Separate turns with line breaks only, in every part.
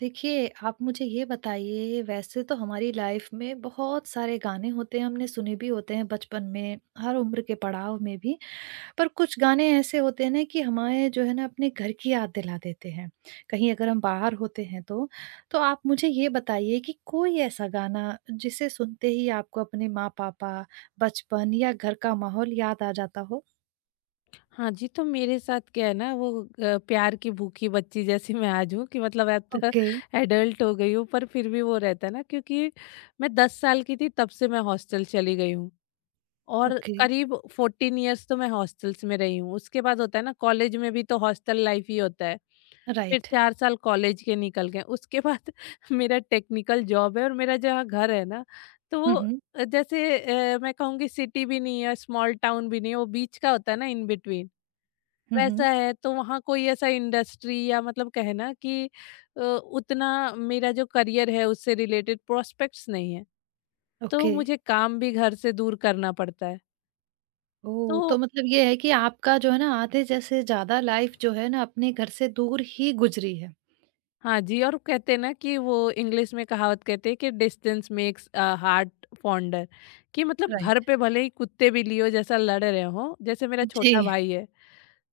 देखिए, आप मुझे ये बताइए वैसे तो हमारी लाइफ में बहुत सारे गाने होते हैं, हमने सुने भी होते हैं बचपन में, हर उम्र के पड़ाव में भी, पर कुछ गाने ऐसे होते हैं ना कि हमें जो है ना अपने घर की याद दिला देते हैं, कहीं अगर हम बाहर होते हैं तो। तो आप मुझे ये बताइए कि कोई ऐसा गाना जिसे सुनते ही आपको अपने माँ-पापा, बचपन या घर का माहौल याद आ जाता हो?
हाँ जी, तो मेरे साथ क्या है ना वो प्यार की भूखी बच्ची जैसी मैं आज हूँ कि मतलब अब तो
ओके।
एडल्ट हो गई हूँ, पर फिर भी वो रहता है ना क्योंकि मैं 10 साल की थी तब से मैं हॉस्टल चली गई हूँ। और
ओके।
करीब 14 इयर्स तो मैं हॉस्टल्स में रही हूँ। उसके बाद होता है ना, कॉलेज में भी तो हॉस्टल लाइफ ही होता है। फिर
राइट।
4 साल कॉलेज के निकल गए। उसके बाद मेरा टेक्निकल जॉब है, और मेरा जहाँ घर है ना, तो वो
हुँ, हुँ।
जैसे मैं कहूँगी सिटी भी नहीं है, स्मॉल टाउन भी नहीं है, वो बीच का होता है ना, इन बिटवीन।
हुँ,
वैसा
हुँ।
है तो वहाँ कोई ऐसा इंडस्ट्री या मतलब कहना कि उतना मेरा जो करियर है उससे रिलेटेड प्रोस्पेक्ट्स नहीं है। तो
ओके।
मुझे काम भी घर से दूर करना पड़ता है।
ओह! तो
तो
मतलब ये है कि आपका जो है ना आधे जैसे ज़्यादा लाइफ़ जो है ना अपने घर से दूर ही गुज़री है।
हाँ जी, और कहते हैं ना कि वो इंग्लिश में कहावत कहते हैं कि distance makes a heart fonder, कि मतलब घर
राइट।
पे भले ही कुत्ते बिल्लियों जैसा लड़ रहे हों, जैसे मेरा छोटा
जी।
भाई है,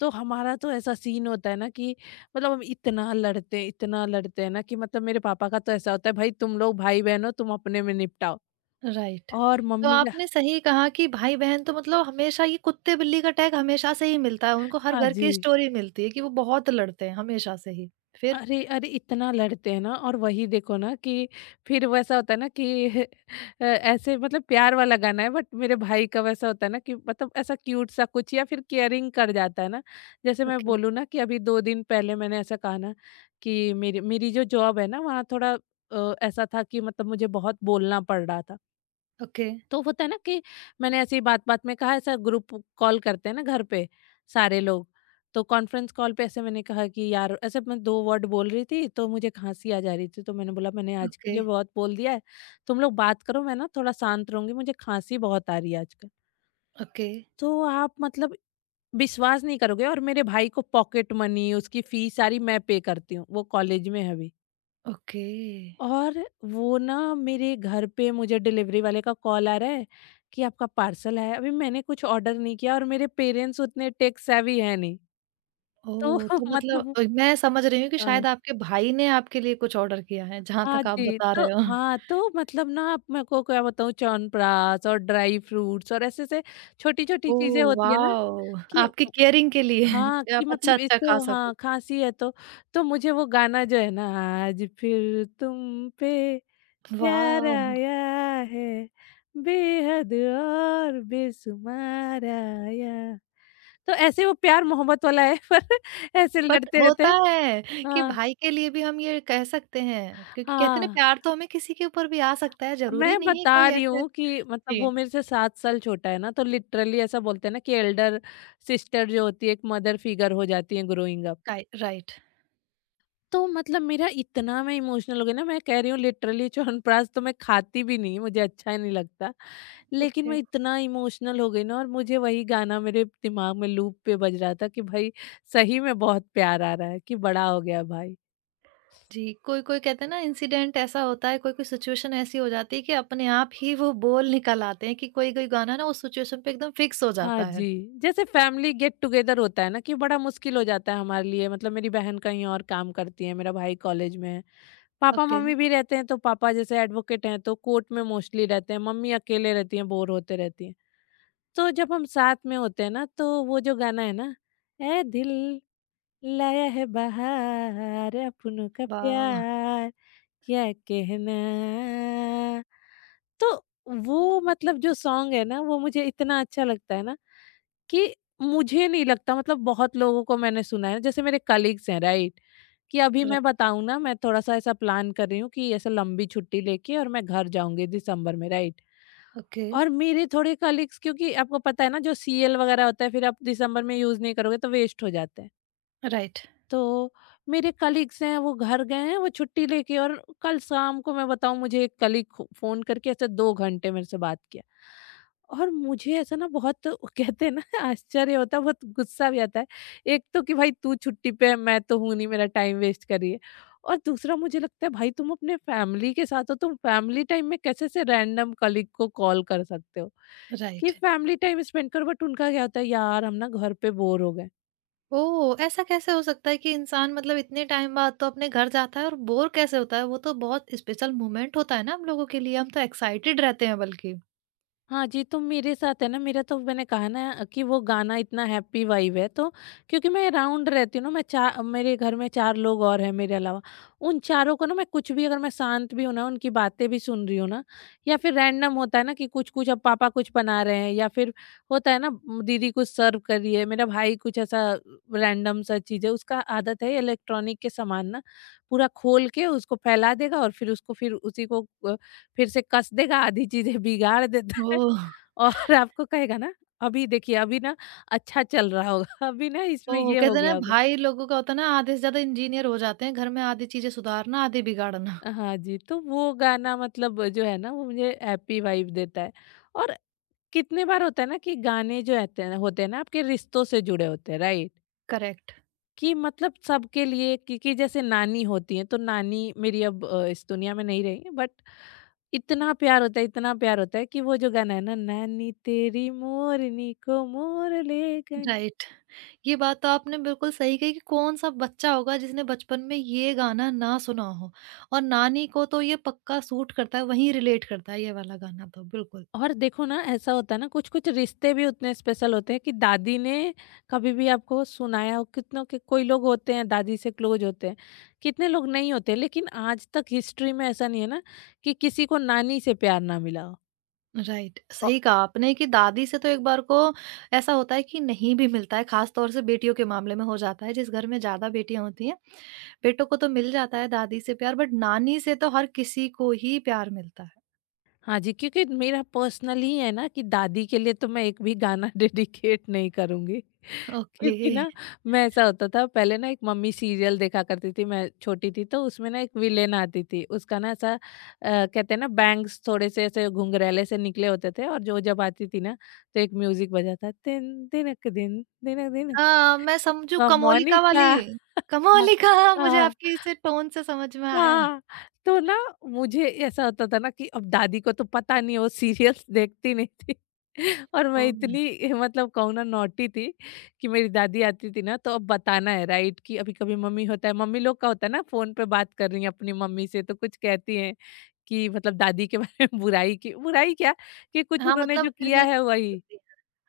तो हमारा तो ऐसा सीन होता है ना, कि मतलब हम इतना लड़ते हैं, इतना लड़ते हैं ना कि मतलब मेरे पापा का तो ऐसा होता है, भाई तुम लोग भाई बहन हो, तुम अपने में निपटाओ।
राइट।
और
तो
मम्मी का।
आपने सही कहा कि भाई-बहन तो मतलब हमेशा ये कुत्ते-बिल्ली का टैग हमेशा से ही मिलता है, उनको हर
हाँ
घर
जी।
की स्टोरी मिलती है कि वो बहुत लड़ते हैं हमेशा से ही। फिर?
अरे, अरे! इतना लड़ते हैं ना, और वही देखो ना कि फिर वैसा होता है ना कि ऐसे मतलब प्यार वाला गाना है, बट मेरे भाई का वैसा होता है ना कि मतलब ऐसा क्यूट सा कुछ या फिर केयरिंग कर जाता है ना। जैसे मैं
ओके।
बोलूँ ना कि अभी 2 दिन पहले मैंने ऐसा कहा ना कि मेरी मेरी जो जॉब है ना, वहाँ थोड़ा ऐसा था कि मतलब मुझे बहुत बोलना पड़ रहा था।
ओके।
तो होता है ना कि मैंने ऐसी बात-बात में कहा, ऐसा ग्रुप कॉल करते हैं ना घर पे सारे लोग, तो कॉन्फ्रेंस कॉल पे ऐसे मैंने कहा कि यार, ऐसे मैं 2 वर्ड बोल रही थी तो मुझे खाँसी आ जा रही थी, तो मैंने बोला मैंने आज के
ओके।
लिए बहुत बोल दिया है, तुम लोग बात करो, मैं ना थोड़ा शांत रहूँगी, मुझे खाँसी बहुत आ रही है आजकल।
ओके।
तो आप मतलब विश्वास नहीं करोगे, और मेरे भाई को पॉकेट मनी, उसकी फीस सारी मैं पे करती हूँ, वो कॉलेज में है अभी।
ओके।
और वो ना मेरे घर पे मुझे डिलीवरी वाले का कॉल आ रहा है कि आपका पार्सल आया है। अभी मैंने कुछ ऑर्डर नहीं किया, और मेरे पेरेंट्स उतने टेक सेवी हैं नहीं। तो
ओह! तो मतलब
मतलब
मैं समझ रही हूँ कि
अ,
शायद आपके भाई ने आपके लिए कुछ ऑर्डर किया है, जहाँ
हाँ
तक आप
जी,
बता
तो
रहे हो।
हाँ, तो मतलब ना, आप मेरे को क्या बताऊँ, च्यवनप्राश और ड्राई फ्रूट्स और ऐसे-ऐसे छोटी-छोटी चीज़ें
ओह
होती है ना,
वाओ!
कि
आपकी केयरिंग के लिए
हाँ, कि
आप
मतलब
अच्छा-अच्छा खा
इसको
सको।
हाँ, खाँसी है तो मुझे वो गाना जो है ना, आज फिर तुम पे प्यार
वाओ!
आया है बेहद और बेशुमार आया। तो ऐसे वो प्यार मोहब्बत वाला है, पर ऐसे
बट
लड़ते रहते
होता
हैं।
है कि
हाँ,
भाई के लिए भी हम ये कह सकते हैं क्योंकि कहते हैं ना
हाँ।
प्यार तो हमें किसी के ऊपर भी आ सकता है, ज़रूरी
मैं
नहीं है
बता
कोई
रही
ऐसे।
हूँ कि मतलब
जी।
वो मेरे से 7 साल छोटा है ना, तो लिटरली ऐसा बोलते हैं ना कि एल्डर सिस्टर जो होती है, एक मदर फिगर हो जाती है ग्रोइंग अप।
काइ राइट।
तो मतलब मेरा इतना मैं इमोशनल हो गई ना, मैं कह रही हूँ लिटरली, च्यवनप्राश तो मैं खाती भी नहीं, मुझे अच्छा ही नहीं लगता। लेकिन
ओके।
मैं इतना इमोशनल हो गई ना, और मुझे वही गाना मेरे दिमाग में लूप पे बज रहा था कि भाई सही में बहुत प्यार आ रहा है, कि बड़ा हो गया भाई।
जी, कोई-कोई कहते हैं ना इंसिडेंट ऐसा होता है, कोई-कोई सिचुएशन ऐसी हो जाती है कि अपने आप ही वो बोल निकल आते हैं कि कोई-कोई गाना ना उस सिचुएशन पे एकदम फिक्स हो
हाँ
जाता है।
जी, जैसे फैमिली गेट टुगेदर होता है ना कि बड़ा मुश्किल हो जाता है हमारे लिए, मतलब मेरी बहन कहीं और काम करती है, मेरा भाई कॉलेज में है।
ओके।
पापा-मम्मी भी रहते हैं, तो पापा जैसे एडवोकेट हैं तो कोर्ट में मोस्टली रहते हैं, मम्मी अकेले रहती हैं, बोर होते रहती हैं। तो जब हम साथ में होते हैं ना, तो वो जो गाना है ना, ए दिल लाया है बहार अपनों का
वाओ!
प्यार क्या कहना। तो वो मतलब जो सॉन्ग है ना, वो मुझे इतना अच्छा लगता है ना, कि मुझे नहीं लगता मतलब बहुत लोगों को, मैंने सुना है जैसे मेरे कलीग्स हैं, राइट, कि अभी मैं
राइट।
बताऊं ना, मैं थोड़ा सा ऐसा प्लान कर रही हूँ कि ऐसा लंबी छुट्टी लेके और मैं घर जाऊंगी दिसंबर में, राइट।
ओके।
और मेरे थोड़े कलीग्स, क्योंकि आपको पता है ना जो सीएल वगैरह होता है, फिर आप दिसंबर में यूज नहीं करोगे तो वेस्ट हो जाते हैं,
राइट।
तो मेरे कलीग्स हैं वो घर गए हैं, वो छुट्टी लेके, और कल शाम को मैं बताऊं, मुझे एक कलीग फोन करके ऐसे 2 घंटे मेरे से बात किया। और मुझे ऐसा ना बहुत कहते हैं ना आश्चर्य होता है, बहुत गुस्सा भी आता है। एक तो कि भाई, तू छुट्टी पे है, मैं तो हूं नहीं, मेरा टाइम वेस्ट कर रही है। और दूसरा, मुझे लगता है भाई, तुम अपने फैमिली के साथ हो, तुम फैमिली टाइम में कैसे से रैंडम कलीग को कॉल कर सकते हो, कि
राइट।
फैमिली टाइम स्पेंड करो। बट उनका क्या होता है, यार हम ना घर पे बोर हो गए।
ओह! ऐसा कैसे हो सकता है कि इंसान मतलब इतने टाइम बाद तो अपने घर जाता है और बोर कैसे होता है? वो तो बहुत स्पेशल मोमेंट होता है ना हम लोगों के लिए, हम तो एक्साइटेड रहते हैं बल्कि।
हाँ जी, तो मेरे साथ है ना, मेरा तो मैंने कहा ना कि वो गाना इतना हैप्पी वाइब है, तो क्योंकि मैं राउंड रहती हूँ ना, मैं चा मेरे घर में 4 लोग और हैं मेरे अलावा। उन चारों को ना मैं कुछ भी, अगर मैं शांत भी हूँ ना, उनकी बातें भी सुन रही हूँ ना, या फिर रैंडम होता है ना कि कुछ-कुछ, अब पापा कुछ बना रहे हैं, या फिर होता है ना दीदी कुछ सर्व कर रही है, मेरा भाई कुछ ऐसा रैंडम सा चीज़ है। उसका आदत है इलेक्ट्रॉनिक के सामान ना पूरा खोल के उसको फैला देगा, और फिर उसको फिर उसी को फिर से कस देगा, आधी चीज़ें बिगाड़ देता है,
ओह!
और आपको कहेगा ना, "अभी देखिए, अभी ना अच्छा चल रहा होगा, अभी ना इसमें
ओह!
ये हो
कहते हैं ना
गया होगा।"
भाई लोगों का होता है ना आधे से ज़्यादा इंजीनियर हो जाते हैं, घर में आधी चीज़ें सुधारना, आधी बिगाड़ना।
हाँ जी, तो वो गाना मतलब जो है ना, वो मुझे हैप्पी वाइब देता है। और कितने बार होता है ना कि गाने जो होते हैं ना, आपके रिश्तों से जुड़े होते हैं, राइट?
करेक्ट।
कि मतलब सबके लिए, क्योंकि जैसे नानी होती है तो नानी मेरी अब इस दुनिया में नहीं रही है, बट इतना प्यार होता है, इतना प्यार होता है कि वो जो गाना है ना, नानी तेरी मोरनी को मोर ले गई।
राइट। ये बात तो आपने बिल्कुल सही कही कि कौन-सा बच्चा होगा जिसने बचपन में ये गाना ना सुना हो और नानी को तो ये पक्का सूट करता है, वहीं रिलेट करता है ये वाला गाना तो, बिल्कुल।
और देखो ना ऐसा होता है ना, कुछ कुछ रिश्ते भी उतने स्पेशल होते हैं कि दादी ने कभी भी आपको सुनाया हो, कितनों के कोई लोग होते हैं दादी से क्लोज होते हैं, कितने लोग नहीं होते। लेकिन आज तक हिस्ट्री में ऐसा नहीं है ना, कि किसी को नानी से प्यार ना मिला हो।
राइट, सही कहा आपने कि दादी से तो एक बार को ऐसा होता है कि नहीं भी मिलता है खास तौर से बेटियों के मामले में हो जाता है जिस घर में ज्यादा बेटियां होती हैं, बेटों को तो मिल जाता है दादी से प्यार बट नानी से तो हर किसी को ही प्यार मिलता है।
हाँ जी, क्योंकि मेरा पर्सनली है ना कि दादी के लिए तो मैं एक भी गाना डेडिकेट नहीं करूँगी।
ओके।
क्योंकि ना मैं, ऐसा होता था पहले ना, एक मम्मी सीरियल देखा करती थी, मैं छोटी थी तो उसमें ना एक विलेन आती थी। उसका ना ऐसा कहते हैं ना बैंग्स थोड़े-से ऐसे घुंघरैले से निकले होते थे, और जो जब आती थी ना तो एक म्यूज़िक बजा था, तिन, दिनक दिन, दिनक दिन।
हाँ मैं समझू कमोलिका
मोनिका।
वाली।
हाँ,
कमोलिका हाँ, मुझे
हाँ।
आपकी इसे टोन से समझ में आया।
हाँ, तो ना मुझे ऐसा होता था ना कि अब दादी को तो पता नहीं, वो सीरियल्स देखती नहीं थी, और
ओ।
मैं इतनी मतलब कहूँ ना नॉटी थी कि मेरी दादी आती थी ना, तो अब बताना है, राइट, कि अभी कभी मम्मी होता है, मम्मी लोग का होता है ना, फोन पे बात कर रही है अपनी मम्मी से तो कुछ कहती हैं कि मतलब दादी के बारे में बुराई, की बुराई क्या, कि कुछ
हाँ
उन्होंने
मतलब
जो
फिर
किया
भी।
है वही।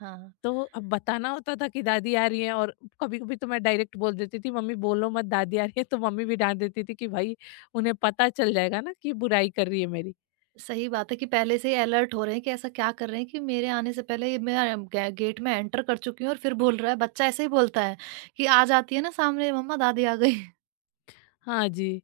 हाँ।
तो अब बताना होता था कि दादी आ रही है, और कभी-कभी तो मैं डायरेक्ट बोल देती थी, मम्मी बोलो मत, दादी आ रही है, तो मम्मी भी डांट देती थी कि भाई, उन्हें पता चल जाएगा ना कि बुराई कर रही है मेरी।
सही बात है कि पहले से ही अलर्ट हो रहे हैं कि ऐसा क्या कर रहे हैं कि मेरे आने से पहले ये मैं गेट में एंटर कर चुकी हूँ और फिर बोल रहा है बच्चा ऐसे ही बोलता है कि आ जाती है ना सामने मम्मा दादी आ गई।
हाँ जी।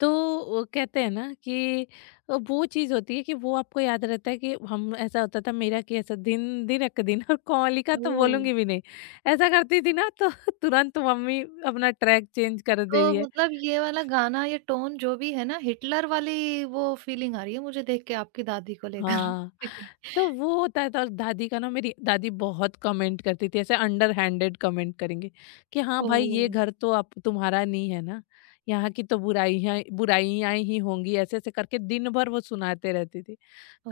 तो वो कहते हैं ना कि वो चीज़ होती है कि वो आपको याद रहता है कि हम, ऐसा होता था मेरा कि ऐसा दिन दिन अक दिन, और कोमली का तो
ओ।
बोलूँगी भी नहीं। ऐसा करती थी ना तो तुरंत मम्मी अपना ट्रैक चेंज कर दे रही
तो
है।
मतलब ये वाला गाना ये टोन जो भी है ना हिटलर वाली वो फीलिंग आ रही है मुझे देख के आपकी दादी को लेकर
हाँ,
क्योंकि।
तो वो होता है तो। और दादी का ना, मेरी दादी बहुत कमेंट करती थी, ऐसे अंडर हैंडेड कमेंट करेंगे कि हाँ
ओ।
भाई, ये घर तो आप तुम्हारा नहीं है ना, यहाँ की तो बुराइयाँ बुराइयाँ ही होंगी, ऐसे-ऐसे करके दिन भर वो सुनाते रहती थी।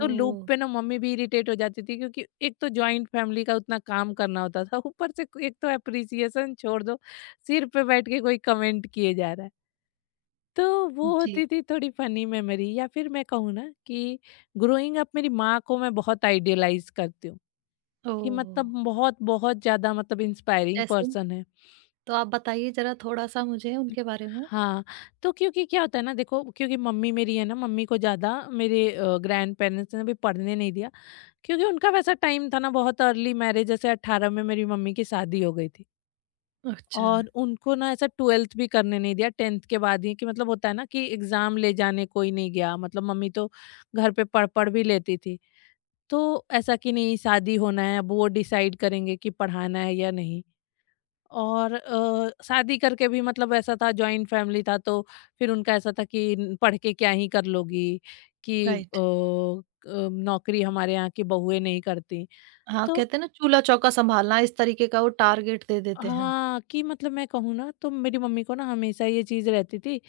तो लूप पे ना मम्मी भी इरिटेट हो जाती थी, क्योंकि एक तो जॉइंट फैमिली का उतना काम करना होता था, ऊपर से एक तो एप्रिसिएशन छोड़ दो, सिर पे बैठ के कोई कमेंट किए जा रहा है। तो वो
जी।
होती थी थोड़ी फनी मेमोरी, या फिर मैं कहूँ ना कि ग्रोइंग अप, मेरी माँ को मैं बहुत आइडियलाइज करती हूँ,
ओ।
कि मतलब बहुत बहुत ज़्यादा मतलब इंस्पायरिंग
जैसे।
पर्सन है।
तो आप बताइए जरा थोड़ा सा मुझे उनके बारे में।
हाँ, तो क्योंकि क्या होता है ना, देखो क्योंकि मम्मी मेरी है ना, मम्मी को ज़्यादा मेरे ग्रैंड पेरेंट्स ने भी पढ़ने नहीं दिया। क्योंकि उनका वैसा टाइम था ना, बहुत अर्ली मैरिज, जैसे 18 में मेरी मम्मी की शादी हो गई थी।
अच्छा।
और उनको ना ऐसा 12th भी करने नहीं दिया, 10th के बाद ही कि मतलब होता है ना कि एग्जाम ले जाने कोई नहीं गया, मतलब मम्मी तो घर पे पढ़ पढ़ भी लेती थी। तो ऐसा कि नहीं, शादी होना है, अब वो डिसाइड करेंगे कि पढ़ाना है या नहीं। और शादी करके भी मतलब ऐसा था, जॉइंट फैमिली था, तो फिर उनका ऐसा था कि "न- पढ़ के क्या ही कर लोगी कि
राइट।
नौकरी हमारे यहाँ की बहुएं नहीं करती"।
हाँ,
तो
कहते हैं ना चूल्हा-चौका सँभालना इस तरीके का वो टारगेट दे देते हैं।
हाँ, कि मतलब मैं कहूँ ना तो मेरी मम्मी को ना हमेशा ये चीज रहती थी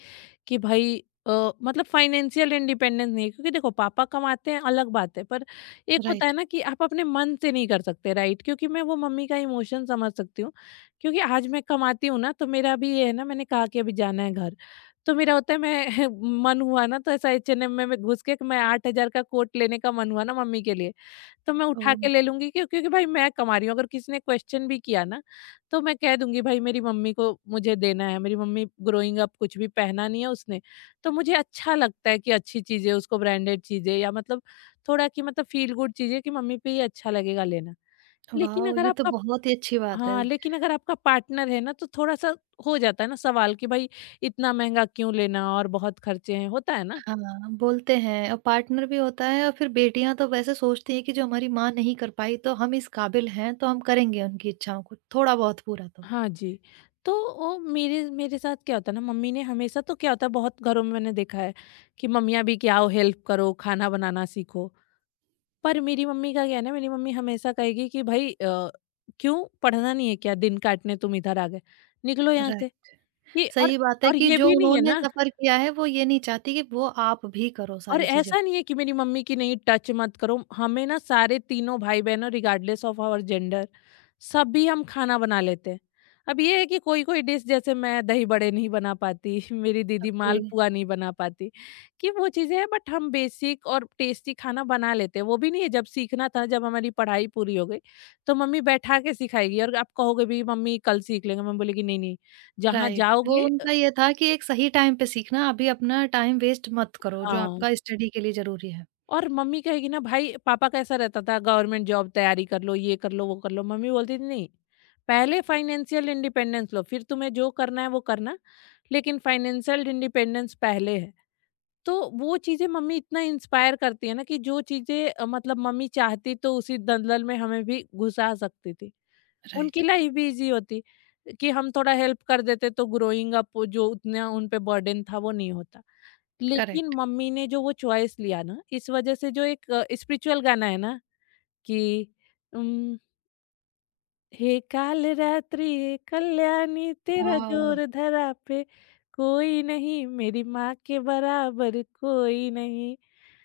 कि भाई मतलब फाइनेंशियल इंडिपेंडेंस नहीं है। क्योंकि देखो पापा कमाते हैं, अलग बात है, पर एक होता है
राइट।
ना कि आप अपने मन से नहीं कर सकते, राइट। क्योंकि मैं वो मम्मी का इमोशन समझ सकती हूँ। क्योंकि आज मैं कमाती हूँ ना, तो मेरा भी ये है ना, मैंने कहा कि अभी जाना है घर, तो मेरा होता है मैं मन हुआ ना, तो ऐसा एच एन एम में मैं घुस के मैं 8 हज़ार का कोट लेने का मन हुआ ना मम्मी के लिए, तो मैं उठा के
ओह!
ले लूँगी। क्यों? क्योंकि भाई मैं कमा रही हूँ, अगर किसी ने क्वेश्चन भी किया ना, तो मैं कह दूँगी भाई मेरी मम्मी को मुझे देना है, मेरी मम्मी ग्रोइंग अप कुछ भी पहना नहीं है उसने, तो मुझे अच्छा लगता है कि अच्छी चीज़ें उसको, ब्रांडेड चीज़ें या मतलब थोड़ा कि मतलब फ़ील गुड चीज़ें कि मम्मी पे ये अच्छा लगेगा लेना। लेकिन
वॉव!
अगर
ये तो
आपका
बहुत ही अच्छी बात है।
हाँ, लेकिन अगर आपका पार्टनर है ना तो थोड़ा-सा हो जाता है ना सवाल कि भाई इतना महँगा क्यों लेना, और बहुत खर्चे हैं, होता है ना?
हाँ, बोलते हैं और पार्टनर भी होता है और फिर बेटियाँ तो वैसे सोचती हैं कि जो हमारी माँ नहीं कर पाई तो हम इस काबिल हैं तो हम करेंगे उनकी इच्छाओं को थोड़ा बहुत पूरा तो।
हाँ जी। तो वो मेरे मेरे साथ क्या होता है ना, मम्मी ने हमेशा, तो क्या होता है बहुत घरों में मैंने देखा है कि मम्मियाँ भी कि आओ हेल्प करो, खाना बनाना सीखो। पर मेरी मम्मी का क्या है ना, मेरी मम्मी हमेशा कहेगी कि भाई क्यों, पढ़ना नहीं है क्या? दिन काटने तुम इधर आ गए, निकलो यहाँ
राइट।
से। कि
सही बात है
और
कि
ये
जो
भी नहीं है
उन्होंने
ना,
सफ़र किया है वो ये नहीं चाहती कि वो आप भी करो
और
सारी चीज़ें।
ऐसा नहीं है कि मेरी मम्मी की नहीं, टच मत करो। हमें ना सारे तीनों भाई-बहनों, रिगार्डलेस ऑफ आवर जेंडर, सभी हम खाना बना लेते हैं। अब ये है कि कोई-कोई डिश, जैसे मैं दही बड़े नहीं बना पाती, मेरी दीदी
ओके।
मालपुआ नहीं बना पाती, कि वो चीज़ें हैं, बट हम बेसिक और टेस्टी खाना बना लेते हैं। वो भी नहीं है, जब सीखना था जब हमारी पढ़ाई पूरी हो गई, तो मम्मी बैठा के सिखाएगी। और आप कहोगे भी मम्मी कल सीख लेंगे, मम्मी बोलेगी नहीं, नहीं, जहाँ
राइट। वो
जाओगे
उनका ये था कि एक सही टाइम पे सीखना, अभी अपना टाइम वेस्ट मत करो जो
हाँ।
आपका स्टडी के लिए ज़रूरी है।
और मम्मी कहेगी ना भाई पापा का ऐसा रहता था, गवर्नमेंट जॉब तैयारी कर लो, ये कर लो वो कर लो, मम्मी बोलती थी नहीं, पहले फाइनेंशियल इंडिपेंडेंस लो, फिर तुम्हें जो करना है वो करना, लेकिन फाइनेंशियल इंडिपेंडेंस पहले है। तो वो चीज़ें मम्मी इतना इंस्पायर करती है ना, कि जो चीज़ें मतलब मम्मी चाहती तो उसी दलदल में हमें भी घुसा सकती थी, उनकी
राइट।
लाइफ भी ईज़ी होती कि हम थोड़ा हेल्प कर देते, तो ग्रोइंग अप जो उतना उन पे बर्डन था वो नहीं होता। लेकिन
करेक्ट।
मम्मी ने जो वो चॉइस लिया ना, इस वजह से जो एक स्पिरिचुअल गाना है ना कि उम, "हे काल रात्रि हे कल्याणी तेरा
वाह!
जोर धरा पे कोई नहीं, मेरी माँ के बराबर कोई नहीं"।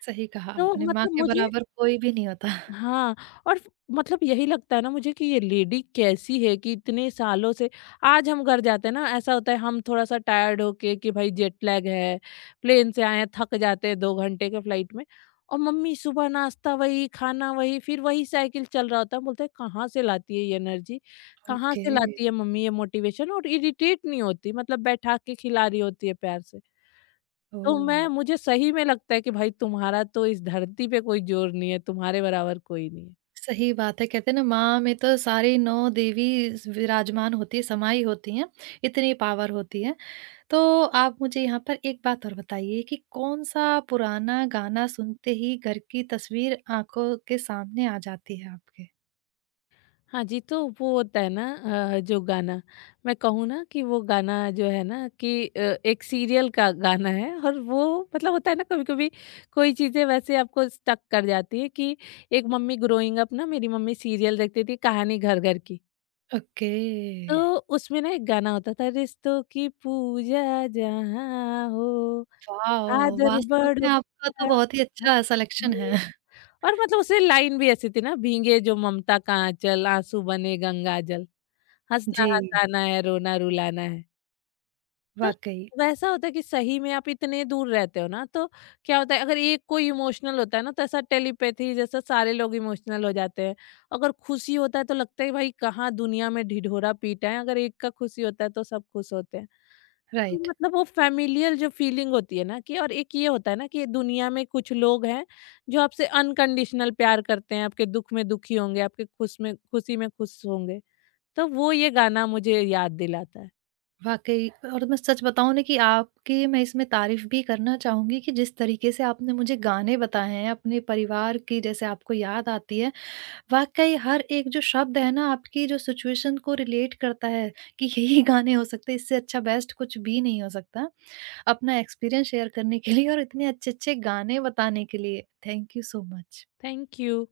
सही कहा
तो
आपने, माँ
मतलब
के
मुझे
बराबर कोई भी नहीं होता।
हाँ, और फ मतलब यही लगता है ना मुझे कि ये लेडी कैसी है कि इतने सालों से आज हम घर जाते हैं ना, ऐसा होता है हम थोड़ा-सा टायर्ड होके कि भाई जेट लैग है, प्लेन से आए हैं, थक जाते हैं 2 घंटे के फ्लाइट में, और मम्मी सुबह नाश्ता वही, खाना वही, फिर वही साइकिल चल रहा होता है। हम बोलते हैं, "कहाँ से लाती है ये एनर्जी? कहाँ
ओके।
से लाती है मम्मी ये मोटिवेशन?" और इरिटेट नहीं होती, मतलब बैठा के खिला रही होती है प्यार से। तो
ओह!
मैं मुझे सही में लगता है कि भाई तुम्हारा तो इस धरती पे कोई जोर नहीं है, तुम्हारे बराबर कोई नहीं है।
सही बात है, कहते हैं ना माँ में तो सारी 9 देवी स विराजमान होती है, समाई होती हैं, इतनी पावर होती है। तो आप मुझे यहाँ पर एक बात और बताइए कि कौन-सा पुराना गाना सुनते ही घर की तस्वीर आँखों के सामने आ जाती है आपके?
हाँ जी, तो वो होता है ना जो गाना मैं कहूँ ना कि वो गाना जो है ना कि एक सीरियल का गाना है और वो मतलब होता है ना कभी-कभी कोई चीज़ें वैसे आपको स्टक कर जाती है कि एक मम्मी ग्रोइंग अप ना, मेरी मम्मी सीरियल देखती थी कहानी घर-घर की।
ओके।
तो उसमें ना एक गाना होता था, "रिश्तों की पूजा जहाँ हो,
वॉव!
आदर
वास्तव
बड़ों
में आपका
का
तो बहुत ही
वहाँ
अच्छा सलेक्शन है।
हो"। और मतलब उसमें लाइन भी ऐसी थी ना, "भीगे जो ममता का आँचल, आँसू बने गंगा जल। हँसना
जी।
हँसाना है, रोना रुलाना है"। तो
वाक़ई।
वैसा होता है कि सही में आप इतने दूर रहते हो ना, तो क्या होता है अगर एक कोई इमोशनल होता है ना, तो ऐसा टेलीपैथी जैसा सारे लोग इमोशनल हो जाते हैं। अगर खुशी होता है तो लगता है भाई कहाँ दुनिया में ढिढोरा पीटा है, अगर एक का खुशी होता है तो सब खुश होते हैं। तो
राइट।
मतलब वो फ़ैमिलियल जो फीलिंग होती है ना, कि और एक ये होता है ना कि दुनिया में कुछ लोग हैं जो आपसे अनकंडीशनल प्यार करते हैं, आपके दुःख में दुखी होंगे, आपके खुश में खुशी में खुश होंगे। तो वो ये गाना मुझे याद दिलाता है।
वाक़ई। और मैं सच बताऊँ ना कि आपकी मैं इसमें तारीफ़ भी करना चाहूँगी कि जिस तरीके से आपने मुझे गाने बताए हैं, अपने परिवार की जैसे आपको याद आती है, वाक़ई हर एक जो शब्द है ना आपकी जो सिचुएशन को रिलेट करता है कि यही गाने हो सकते हैं, इससे अच्छा बेस्ट कुछ भी नहीं हो सकता। अपना एक्सपीरियंस शेयर करने के लिए और इतने अच्छे-अच्छे गाने बताने के लिए, thank you so much.
Thank you.